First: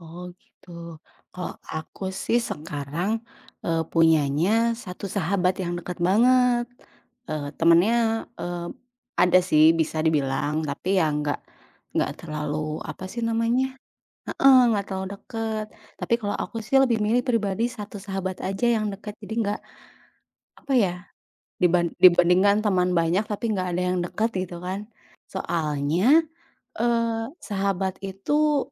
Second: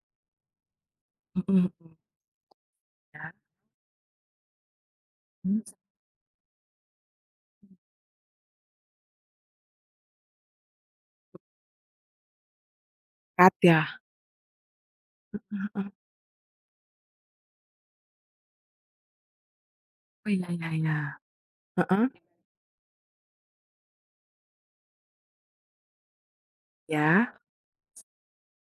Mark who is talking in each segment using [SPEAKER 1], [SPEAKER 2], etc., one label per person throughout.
[SPEAKER 1] Oh, gitu, kalau
[SPEAKER 2] Mhm,
[SPEAKER 1] aku sih, sekarang,
[SPEAKER 2] ya.
[SPEAKER 1] e punyanya satu sahabat
[SPEAKER 2] Mhm.
[SPEAKER 1] yang dekat banget. E temannya, e ada sih, bisa dibilang tapi ya enggak enggak terlalu, apa sih
[SPEAKER 2] Kat
[SPEAKER 1] namanya,
[SPEAKER 2] ya.
[SPEAKER 1] heeh, enggak terlalu dekat.
[SPEAKER 2] Mhm, hmm.
[SPEAKER 1] Tapi kalau aku sih, lebih milih pribadi 1 sahabat aja yang dekat, jadi enggak,
[SPEAKER 2] Oh, iya iya
[SPEAKER 1] apa ya,
[SPEAKER 2] iya.
[SPEAKER 1] diban
[SPEAKER 2] Heeh.
[SPEAKER 1] dibandingkan teman banyak tapi enggak ada yang dekat gitu kan. Soalnya, e
[SPEAKER 2] Ya.
[SPEAKER 1] sahabat itu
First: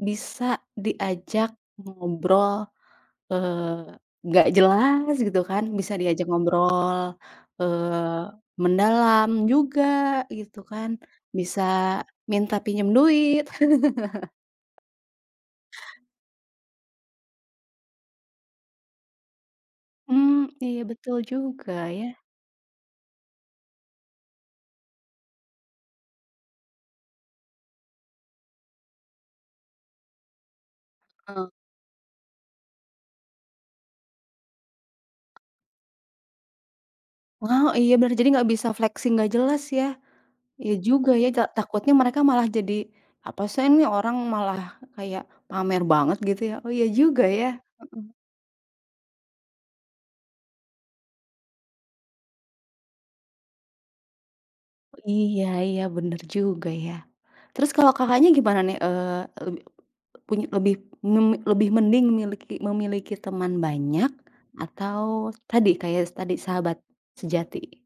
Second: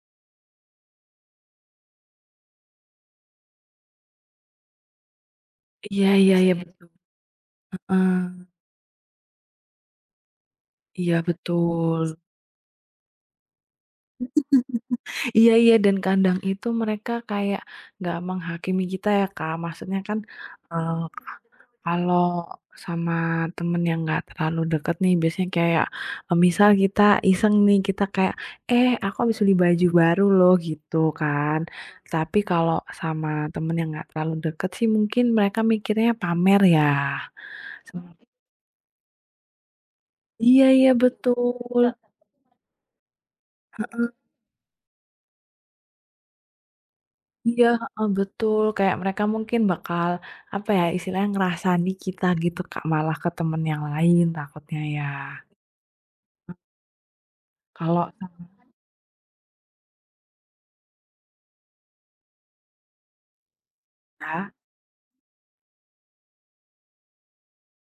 [SPEAKER 1] bisa diajak ngobrol, e enggak jelas gitu kan, bisa
[SPEAKER 2] Iya
[SPEAKER 1] diajak
[SPEAKER 2] iya iya betul.
[SPEAKER 1] ngobrol, eee,
[SPEAKER 2] Heeh.
[SPEAKER 1] mendalam juga gitu kan,
[SPEAKER 2] Iya
[SPEAKER 1] bisa
[SPEAKER 2] betul.
[SPEAKER 1] minta pinjam duit.
[SPEAKER 2] Iya iya dan kadang itu mereka kayak enggak menghakimi kita ya, Kak. Maksudnya kan,
[SPEAKER 1] Mmm,
[SPEAKER 2] e
[SPEAKER 1] iya betul
[SPEAKER 2] ka
[SPEAKER 1] juga ya.
[SPEAKER 2] kalau sama temen yang enggak terlalu dekat nih, biasanya kayak, e misal kita iseng nih, kita kayak, "Eh aku habis beli baju baru loh," gitu
[SPEAKER 1] E
[SPEAKER 2] kan. Tapi kalau sama teman yang enggak terlalu dekat sih, mungkin mereka mikirnya, "Pamer ya."
[SPEAKER 1] Wow, iya
[SPEAKER 2] Sem
[SPEAKER 1] bener. Jadi enggak bisa flexing enggak jelas ya.
[SPEAKER 2] Iya
[SPEAKER 1] Iya
[SPEAKER 2] iya
[SPEAKER 1] juga ya ja
[SPEAKER 2] betul.
[SPEAKER 1] takutnya mereka malah jadi, "Apa sih nih,
[SPEAKER 2] Heeh.
[SPEAKER 1] orang malah kayak pamer banget gitu ya." Oh, iya juga ya.
[SPEAKER 2] Iya, heeh,
[SPEAKER 1] Heeh.
[SPEAKER 2] betul, kayak mereka mungkin bakal, apa ya, istilahnya ngrasani kita gitu, Kak, malah ke teman yang lain takutnya
[SPEAKER 1] Oh,
[SPEAKER 2] ya.
[SPEAKER 1] iya iya, bener juga ya. Terus kalau
[SPEAKER 2] Kalau
[SPEAKER 1] Kakaknya
[SPEAKER 2] samaan.
[SPEAKER 1] gimana nih, eee leb punya, lebih mun lebih mending miliki memiliki teman banyak
[SPEAKER 2] Ah.
[SPEAKER 1] atau tadi, kayak tadi, sahabat sejati?